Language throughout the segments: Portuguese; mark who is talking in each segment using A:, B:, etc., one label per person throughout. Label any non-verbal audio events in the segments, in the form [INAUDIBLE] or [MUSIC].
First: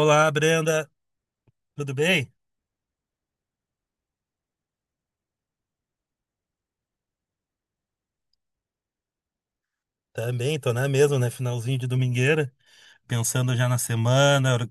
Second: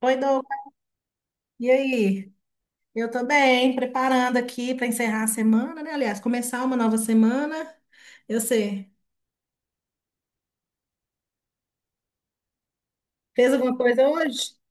A: Oi, Douglas.
B: Brenda,
A: E
B: tudo bem?
A: aí? Eu tô bem, preparando aqui para encerrar a semana, né? Aliás, começar uma nova semana. Eu sei.
B: Também, tô na mesma, né? Finalzinho de domingueira,
A: Fez
B: pensando já
A: alguma
B: na
A: coisa hoje?
B: semana.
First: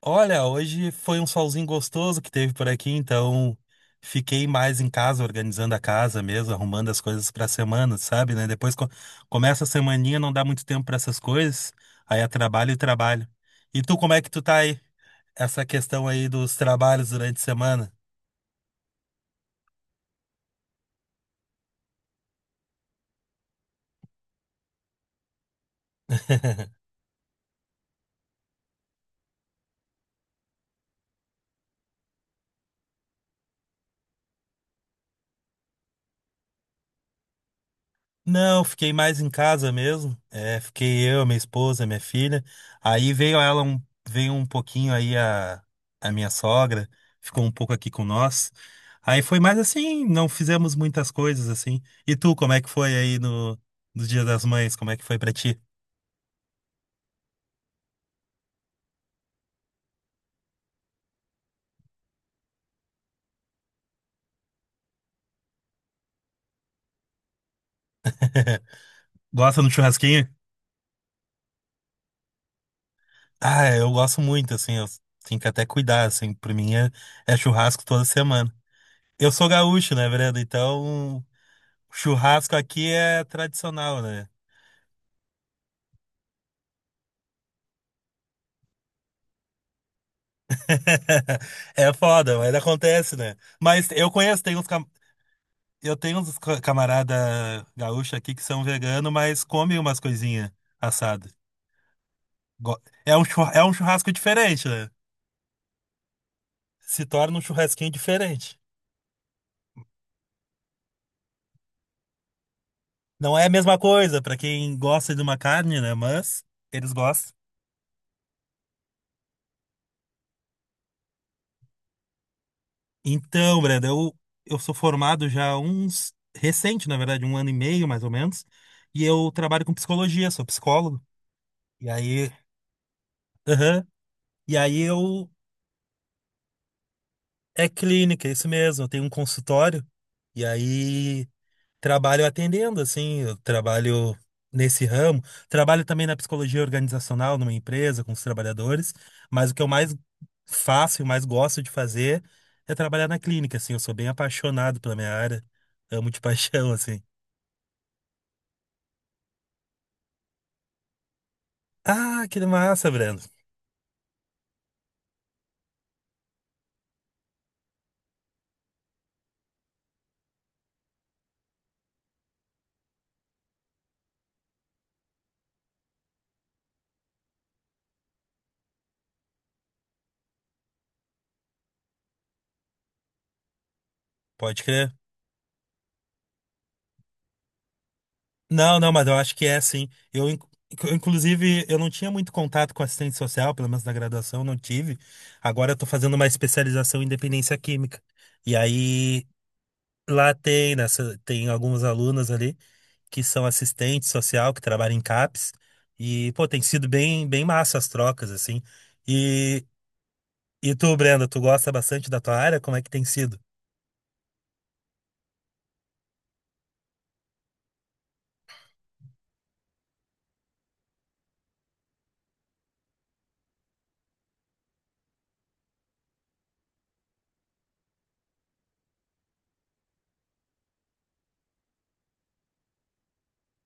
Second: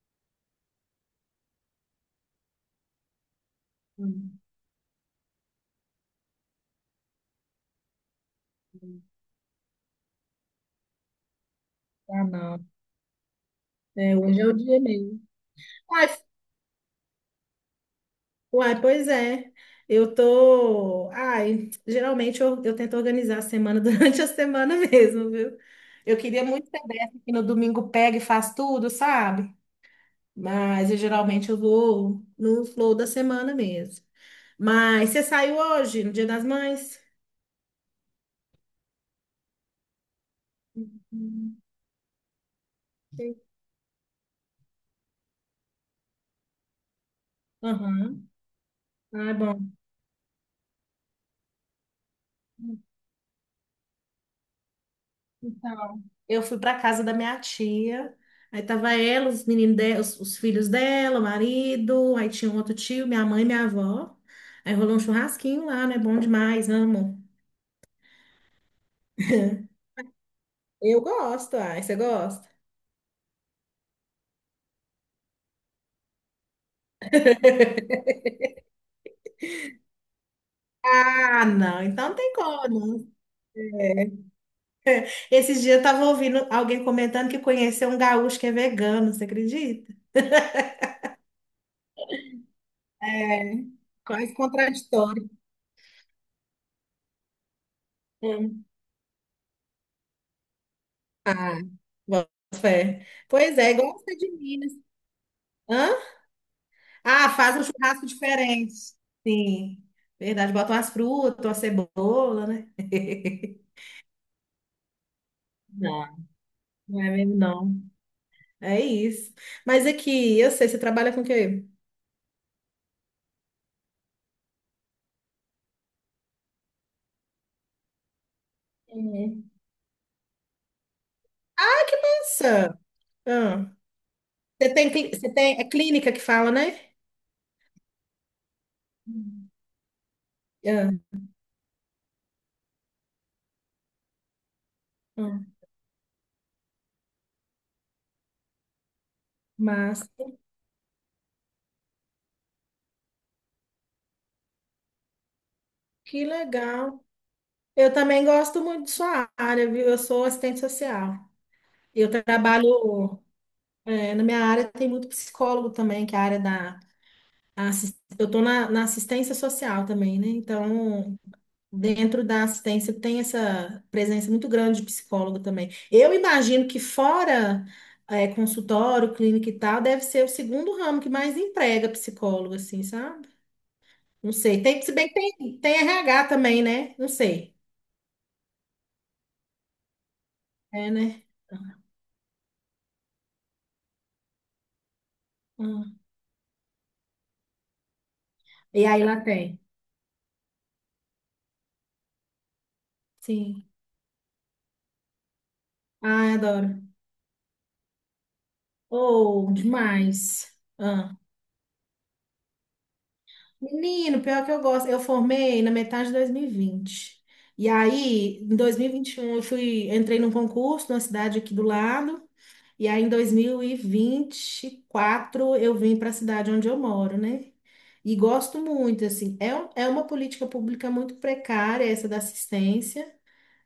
B: Olha, hoje foi um solzinho gostoso que teve por aqui, então
A: Hum.
B: fiquei mais em casa, organizando a casa mesmo, arrumando as coisas pra semana, sabe, né? Começa a semaninha, não dá muito tempo pra essas coisas, aí
A: Ah,
B: é
A: não.
B: trabalho e trabalho. E tu, como
A: É,
B: é que tu
A: hoje é o
B: tá aí?
A: dia mesmo.
B: Essa questão
A: Uai,
B: aí dos trabalhos durante a semana?
A: uai, pois é. Eu tô. Ai, geralmente eu tento organizar a semana [LAUGHS] durante a semana mesmo, viu? Eu queria muito ser
B: [LAUGHS]
A: dessa que no domingo pega e faz tudo, sabe? Mas eu, geralmente eu vou no flow da semana mesmo. Mas você saiu hoje, no Dia das Mães?
B: Não, fiquei mais em casa mesmo. É, fiquei eu, minha
A: Uhum.
B: esposa, minha filha. Aí veio ela um, Veio um pouquinho aí a minha sogra, ficou um pouco aqui com
A: Aham.
B: nós.
A: Ah,
B: Aí
A: é
B: foi mais
A: bom.
B: assim, não fizemos muitas coisas assim. E tu, como é que foi aí no Dia das Mães? Como é que foi pra ti?
A: Então, eu fui para casa da minha tia. Aí tava ela, os meninos dela, os filhos dela, o marido, aí tinha um outro tio, minha mãe, e minha avó. Aí rolou um churrasquinho lá, né? Bom demais, amo.
B: Gosta do churrasquinho?
A: Eu gosto, ai, você gosta?
B: Ah, eu gosto muito, assim, eu tenho que até cuidar, assim, é churrasco toda semana. Eu sou gaúcho, né, Brenda? Então,
A: Ah, não, então não tem
B: churrasco
A: como,
B: aqui
A: não.
B: é tradicional, né?
A: Esses dias eu tava ouvindo alguém comentando que conheceu um gaúcho que é vegano, você acredita?
B: [LAUGHS] É foda, mas acontece, né?
A: É
B: Mas eu
A: quase
B: conheço,
A: contraditório.
B: eu tenho uns camarada gaúcho aqui que são vegano, mas comem umas coisinhas assadas.
A: Ah, boto
B: Go-
A: fé. Pois
B: É
A: é,
B: um
A: igual
B: churrasco
A: você de
B: diferente,
A: Minas.
B: né?
A: Hã?
B: Se
A: Ah,
B: torna um
A: faz um
B: churrasquinho
A: churrasco
B: diferente.
A: diferente. Sim, verdade. Bota as frutas, uma cebola, né?
B: Não é a
A: [LAUGHS]
B: mesma coisa pra quem gosta de uma carne, né?
A: Não,
B: Mas eles
A: não é
B: gostam.
A: mesmo, não. É isso. Mas aqui, eu sei, você trabalha com o quê?
B: Então, Brenda, eu sou formado já há uns recente, na verdade, um ano e meio mais ou menos, e eu
A: Hum.
B: trabalho com psicologia, sou psicólogo.
A: Ah,
B: E
A: que
B: aí,
A: massa! Ah,
B: aham. E
A: você
B: aí
A: tem,
B: eu...
A: é clínica que fala, né?
B: É clínica, é isso mesmo. Eu tenho um
A: Hum.
B: consultório e
A: Ah,
B: aí trabalho atendendo, assim, eu trabalho nesse ramo.
A: ah,
B: Trabalho também na psicologia organizacional numa empresa com os trabalhadores, mas o que eu mais
A: massa.
B: faço e mais gosto de fazer é trabalhar na clínica, assim. Eu sou bem apaixonado pela minha área, amo de [LAUGHS]
A: Que
B: paixão, assim.
A: legal. Eu também gosto muito de sua área, viu? Eu sou assistente social. Eu
B: Ah, que massa,
A: trabalho.
B: Breno.
A: É, na minha área tem muito psicólogo também, que é a área da. a assis- Eu estou na, assistência social também, né? Então, dentro da assistência tem essa presença muito grande de psicólogo também. Eu imagino que fora é, consultório, clínica e tal, deve ser o segundo ramo que mais emprega psicólogo, assim, sabe? Não
B: Pode
A: sei. Tem,
B: crer.
A: se bem que tem RH também, né? Não sei.
B: Não, não, mas eu acho que é sim.
A: É,
B: Eu,
A: né?
B: inclusive, eu não tinha muito contato com assistente social, pelo menos na graduação, não tive. Agora eu tô
A: Hum.
B: fazendo uma especialização em dependência química. E
A: E aí lá
B: aí
A: tem.
B: lá tem, nessa, tem algumas alunas ali que são
A: Sim.
B: assistente social, que trabalham em CAPS.
A: Ah,
B: E, pô, tem
A: adoro.
B: sido bem, bem massa as trocas, assim.
A: Oh,
B: E,
A: demais.
B: e tu, Brenda, tu gosta bastante da tua área? Como é que tem sido?
A: Menino, pior que eu gosto. Eu formei na metade de 2020 e aí, em 2021 eu fui, entrei num concurso numa cidade aqui do lado. E aí, em dois mil e vinte e quatro eu vim para a cidade onde eu moro, né? E gosto muito, assim. É uma política pública muito precária, essa da assistência.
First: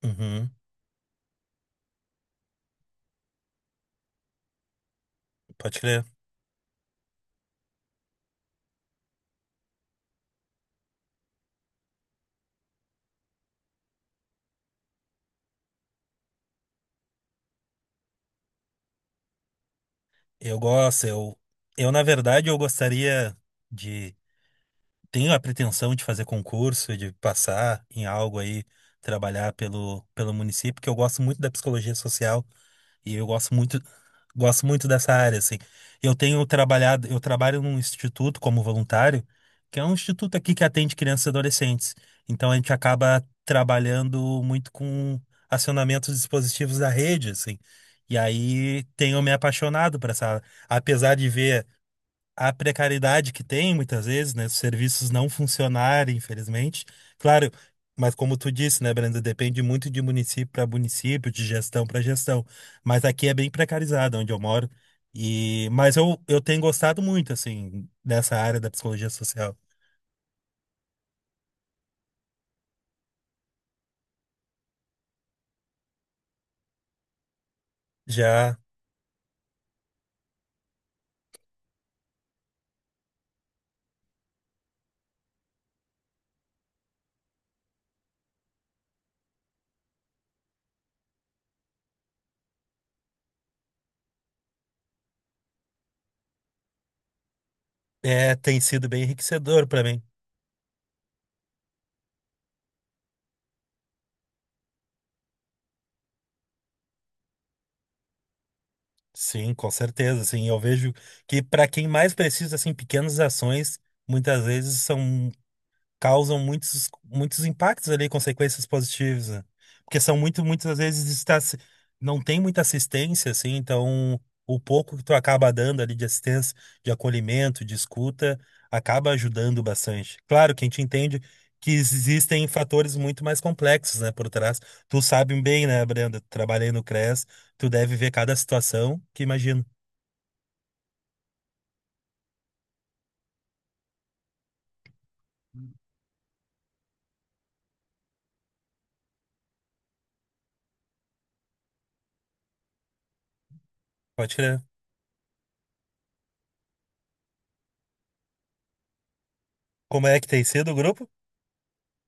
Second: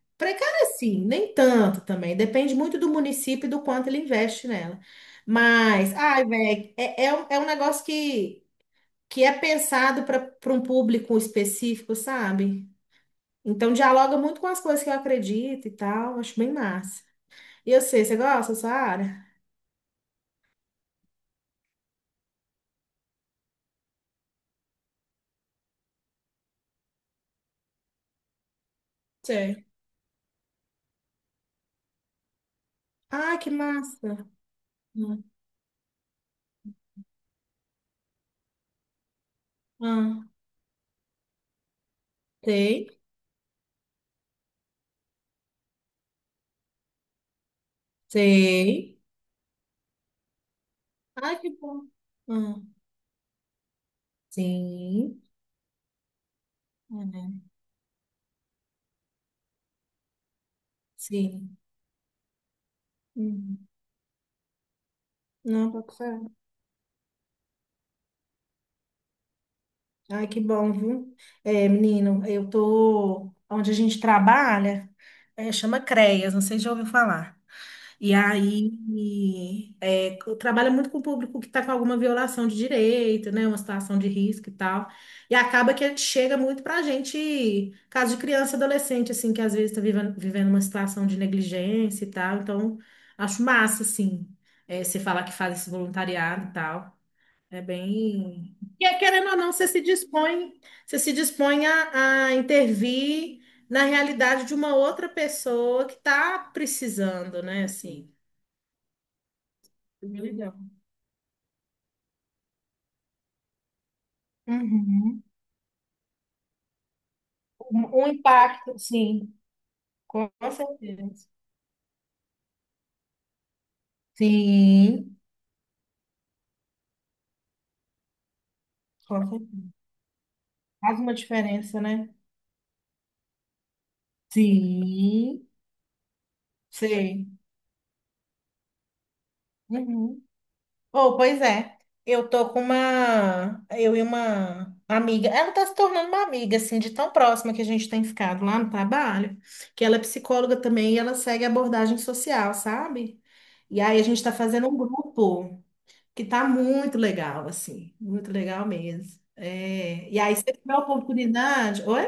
B: Uhum,
A: Precária, sim, nem tanto também. Depende muito do município e do quanto ele investe nela.
B: pode
A: Mas,
B: crer.
A: ai, velho, é, é um negócio que é pensado para um público específico, sabe? Então dialoga muito com as coisas que eu acredito e tal, acho bem massa. E eu sei, você gosta dessa área?
B: Eu gosto, eu na verdade, eu gostaria de tenho a pretensão de fazer concurso, de passar em algo aí, trabalhar
A: Sei.
B: pelo município, porque eu gosto muito da psicologia social e eu
A: Ah, que massa!
B: gosto muito dessa
A: Ah,
B: área, assim. Eu tenho trabalhado, eu trabalho num instituto como voluntário, que é um
A: ah,
B: instituto aqui que atende crianças e adolescentes. Então a gente
A: sei,
B: acaba trabalhando muito com acionamentos dispositivos da rede, assim. E aí
A: sei.
B: tenho me apaixonado por essa área. Apesar de
A: Ai, que
B: ver
A: bom.
B: a
A: Ah,
B: precariedade que tem muitas vezes, né? Os serviços
A: sim.
B: não funcionarem, infelizmente.
A: Uhum.
B: Claro, mas como tu disse, né, Brenda, depende muito de município para município, de
A: Sim.
B: gestão para gestão. Mas aqui é bem
A: Uhum.
B: precarizado onde eu moro. E
A: Não, pode ser.
B: eu tenho gostado muito assim dessa área da psicologia social.
A: Ai, que bom, viu? É, menino, eu tô onde a gente trabalha, é, chama CREAS, não sei se já ouviu falar. E
B: Já
A: aí, é, trabalha muito com o público que está com alguma violação de direito, né? Uma situação de risco e tal. E acaba que ele chega muito para a gente, caso de criança, adolescente, assim, que às vezes está vivendo uma situação de negligência e tal. Então, acho massa, assim, é, você falar que faz esse voluntariado e tal. É
B: é
A: bem.
B: tem
A: E
B: sido
A: é,
B: bem
A: querendo ou não,
B: enriquecedor
A: você se
B: para mim.
A: dispõe, você se dispõe a intervir na realidade de uma outra pessoa que está precisando, né? Assim
B: Sim, com certeza, assim, eu
A: milhão.
B: vejo que para quem mais precisa assim pequenas ações muitas vezes
A: Uhum.
B: são causam muitos, muitos
A: Um,
B: impactos
A: um
B: ali, consequências
A: impacto,
B: positivas,
A: sim,
B: né? Porque são
A: com
B: muito, muitas vezes
A: certeza.
B: está, se- não tem muita assistência, assim, então o pouco que tu
A: Sim.
B: acaba dando ali de assistência, de acolhimento, de escuta, acaba
A: Com certeza.
B: ajudando bastante. Claro que a gente
A: Faz uma
B: entende que
A: diferença, né?
B: existem fatores muito mais complexos, né, por trás. Tu sabe
A: Sim.
B: bem, né, Brenda, trabalhei no CRES,
A: Sei.
B: tu deve ver cada situação que imagino.
A: Uhum. Oh, pois é. Eu tô com uma. Eu e uma amiga. Ela tá se tornando uma amiga, assim, de tão próxima que a gente tem ficado lá no trabalho, que ela é psicóloga também e ela segue abordagem social, sabe? E aí a gente
B: Pode
A: tá
B: crer.
A: fazendo um grupo que tá muito legal, assim, muito legal mesmo.
B: Como
A: É,
B: é
A: e
B: que
A: aí,
B: tem
A: se você
B: sido o
A: tiver
B: grupo?
A: oportunidade, oi?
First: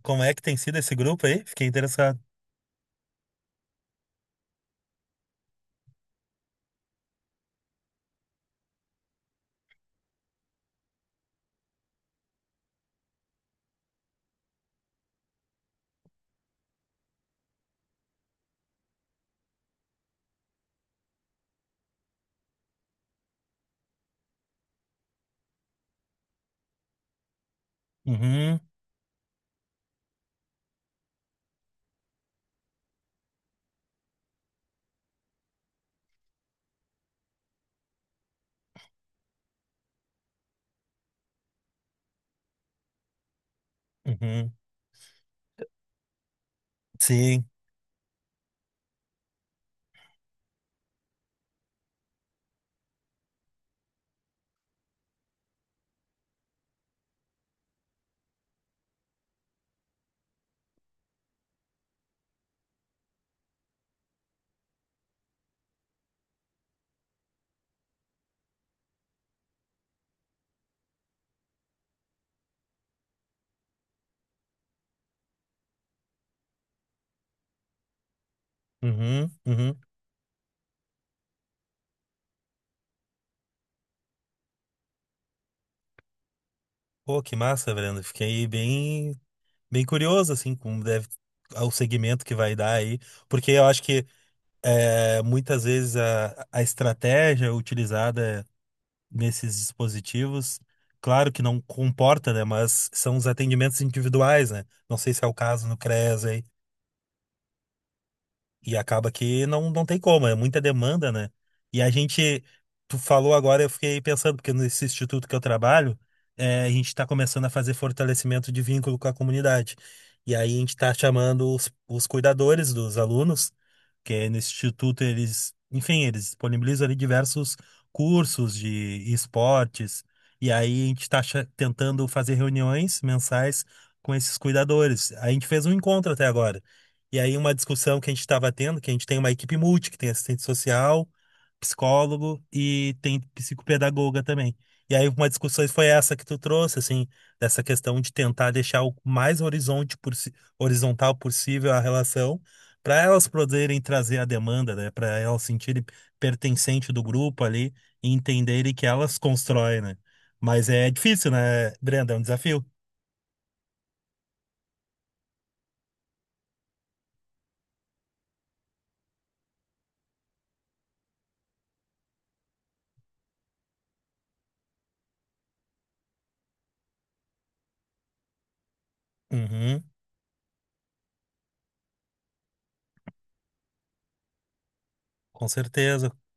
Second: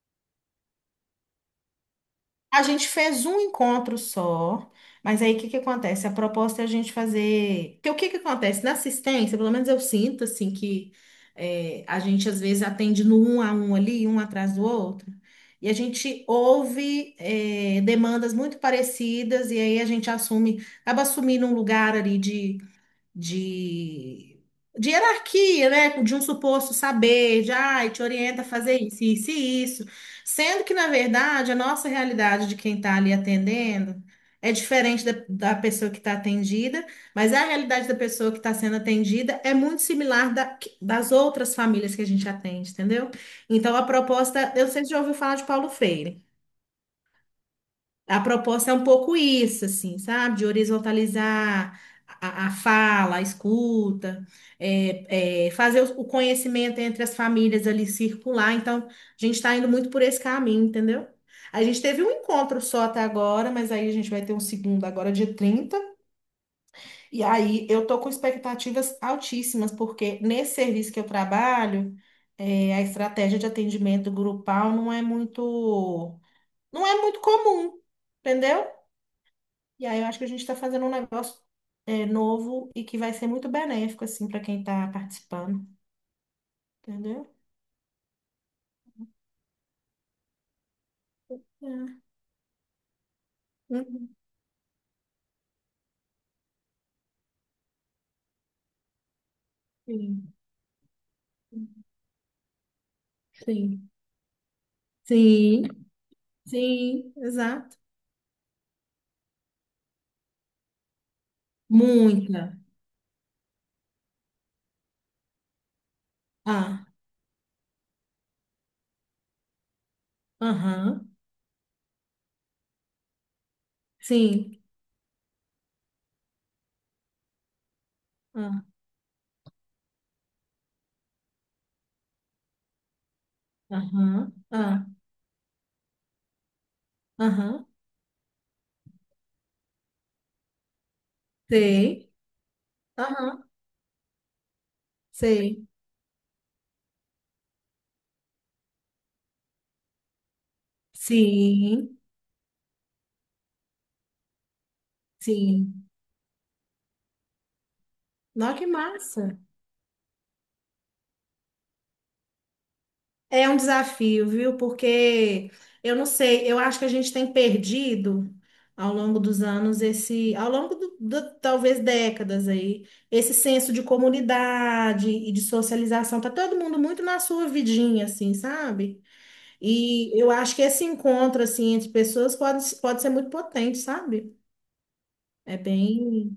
B: Como é que tem sido esse grupo aí? Fiquei interessado.
A: A gente fez um encontro só, mas aí o que que acontece? A proposta é a gente fazer. Porque o que que acontece? Na assistência, pelo menos eu sinto assim que é, a gente às vezes atende no um a um ali, um atrás do outro, e a gente ouve é, demandas muito parecidas, e aí a gente assume, acaba assumindo um lugar ali de, de hierarquia, né? De um suposto saber, de ai, te orienta a
B: Uhum,
A: fazer isso, isso e isso. Sendo que, na verdade, a nossa realidade de quem está ali atendendo é diferente da pessoa que está atendida, mas a realidade da pessoa que está sendo atendida é muito similar das outras famílias que a gente atende, entendeu? Então, a
B: uhum.
A: proposta, eu sempre já ouvi falar de Paulo Freire.
B: Sim.
A: A proposta é um pouco isso, assim, sabe? De horizontalizar a fala, a escuta, fazer o conhecimento entre as famílias ali circular. Então, a gente está indo muito por esse caminho, entendeu? A gente teve um encontro só até agora, mas aí a gente vai ter um segundo agora, dia 30. E aí eu tô com expectativas altíssimas, porque nesse serviço que eu trabalho, é, a estratégia de atendimento grupal não é muito comum. Entendeu?
B: Uhum, uhum.
A: E aí eu acho que a gente está fazendo um negócio novo e que vai ser muito benéfico, assim, para quem está participando,
B: Pô,
A: entendeu?
B: que massa, Brenda. Fiquei bem, bem curioso, assim, como deve ao
A: É.
B: segmento que vai dar aí, porque eu acho que
A: Uhum.
B: é, muitas vezes a estratégia utilizada nesses
A: Sim,
B: dispositivos, claro que não comporta, né? Mas são os atendimentos
A: sim,
B: individuais, né? Não sei se é o
A: sim,
B: caso no CREAS aí.
A: sim, exato.
B: E acaba que não, não tem como, é muita demanda, né? E a
A: Muita.
B: gente, tu falou agora, eu fiquei pensando, porque nesse instituto que eu trabalho, a gente
A: Ah,
B: está começando a fazer fortalecimento de vínculo com a comunidade. E aí a gente está
A: aham,
B: chamando os cuidadores dos alunos que é nesse
A: sim.
B: instituto eles, enfim, eles disponibilizam ali diversos cursos
A: Ah,
B: de esportes, e aí a gente está tentando fazer reuniões mensais com
A: aham,
B: esses
A: ah,
B: cuidadores. A gente fez um encontro até agora. E aí uma
A: aham,
B: discussão que a gente estava tendo, que a gente tem uma equipe multi, que tem assistente social,
A: sei,
B: psicólogo e tem
A: aham,
B: psicopedagoga também. E aí uma
A: sei.
B: discussão foi essa que tu trouxe, assim, dessa questão de tentar deixar o mais horizontal possível a
A: Sim,
B: relação para elas poderem trazer a demanda, né? Para elas sentirem
A: sim.
B: pertencente do grupo ali e
A: Nossa, que
B: entenderem que elas
A: massa.
B: constroem, né? Mas é difícil, né, Brenda? É um desafio.
A: É um desafio, viu? Porque eu não sei, eu acho que a gente tem perdido ao longo dos anos esse, ao longo do, talvez décadas aí, esse senso de comunidade e de socialização. Tá todo mundo muito na sua vidinha, assim, sabe?
B: Uhum,
A: E eu acho que esse encontro assim entre pessoas pode ser muito potente, sabe?
B: com
A: É
B: certeza.
A: bem,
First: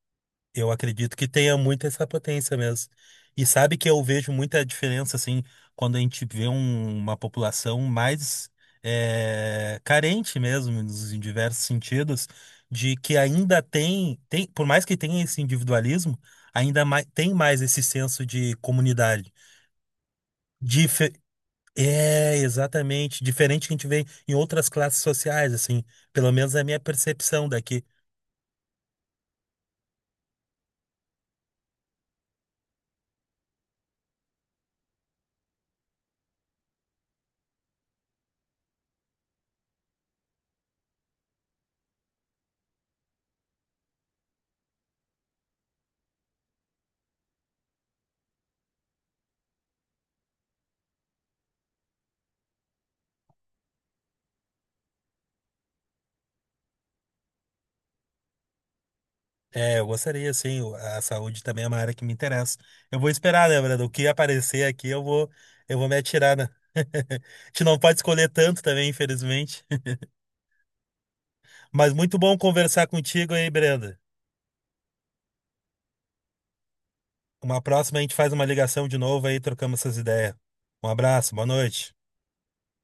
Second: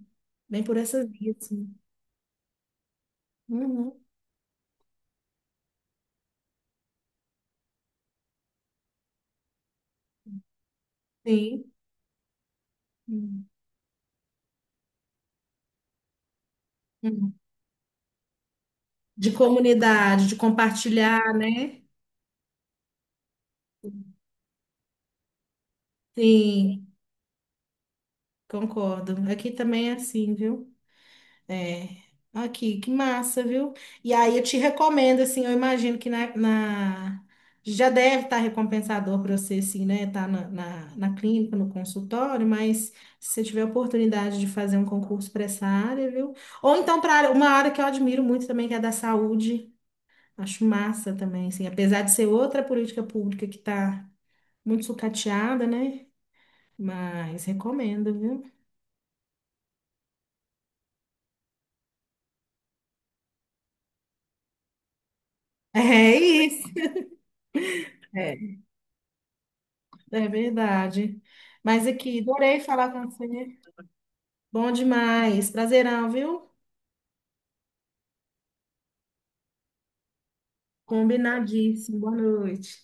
A: bem
B: Eu
A: por essa
B: acredito que
A: via,
B: tenha
A: assim.
B: muito essa potência mesmo. E sabe que
A: Uhum.
B: eu vejo muita diferença, assim, quando a gente vê uma população mais carente mesmo, nos- em diversos
A: Sim.
B: sentidos, de que ainda tem, tem, por mais que tenha esse individualismo, tem
A: Uhum.
B: mais esse senso de
A: De
B: comunidade.
A: comunidade, de
B: Dife-
A: compartilhar, né?
B: É, exatamente. Diferente que a gente vê em outras classes sociais, assim, pelo menos é a minha
A: Sim,
B: percepção daqui.
A: concordo. Aqui também é assim, viu? É. Aqui, que massa, viu? E aí eu te recomendo, assim, eu imagino que já deve estar recompensador para você, assim, né? Tá na clínica, no consultório, mas se você tiver oportunidade de fazer um concurso para essa área, viu? Ou então para uma área que eu admiro muito também, que é a da saúde. Acho massa também, assim, apesar de ser outra política pública que está muito sucateada, né? Mas recomendo, viu?
B: É, eu gostaria, sim. A saúde também é uma área que me interessa. Eu vou esperar, né, Brando? O que aparecer aqui, eu vou me atirar, né?
A: [LAUGHS]
B: [LAUGHS] A gente não pode escolher
A: É isso.
B: tanto também, infelizmente.
A: É verdade. Mas
B: Mas muito
A: aqui,
B: bom
A: adorei
B: conversar
A: falar com
B: contigo aí,
A: você.
B: Brenda.
A: Bom demais. Prazerão, viu?
B: Uma próxima a gente faz uma ligação de novo aí, trocamos essas ideias. Um abraço, boa noite.
A: Combinadíssimo. Boa noite.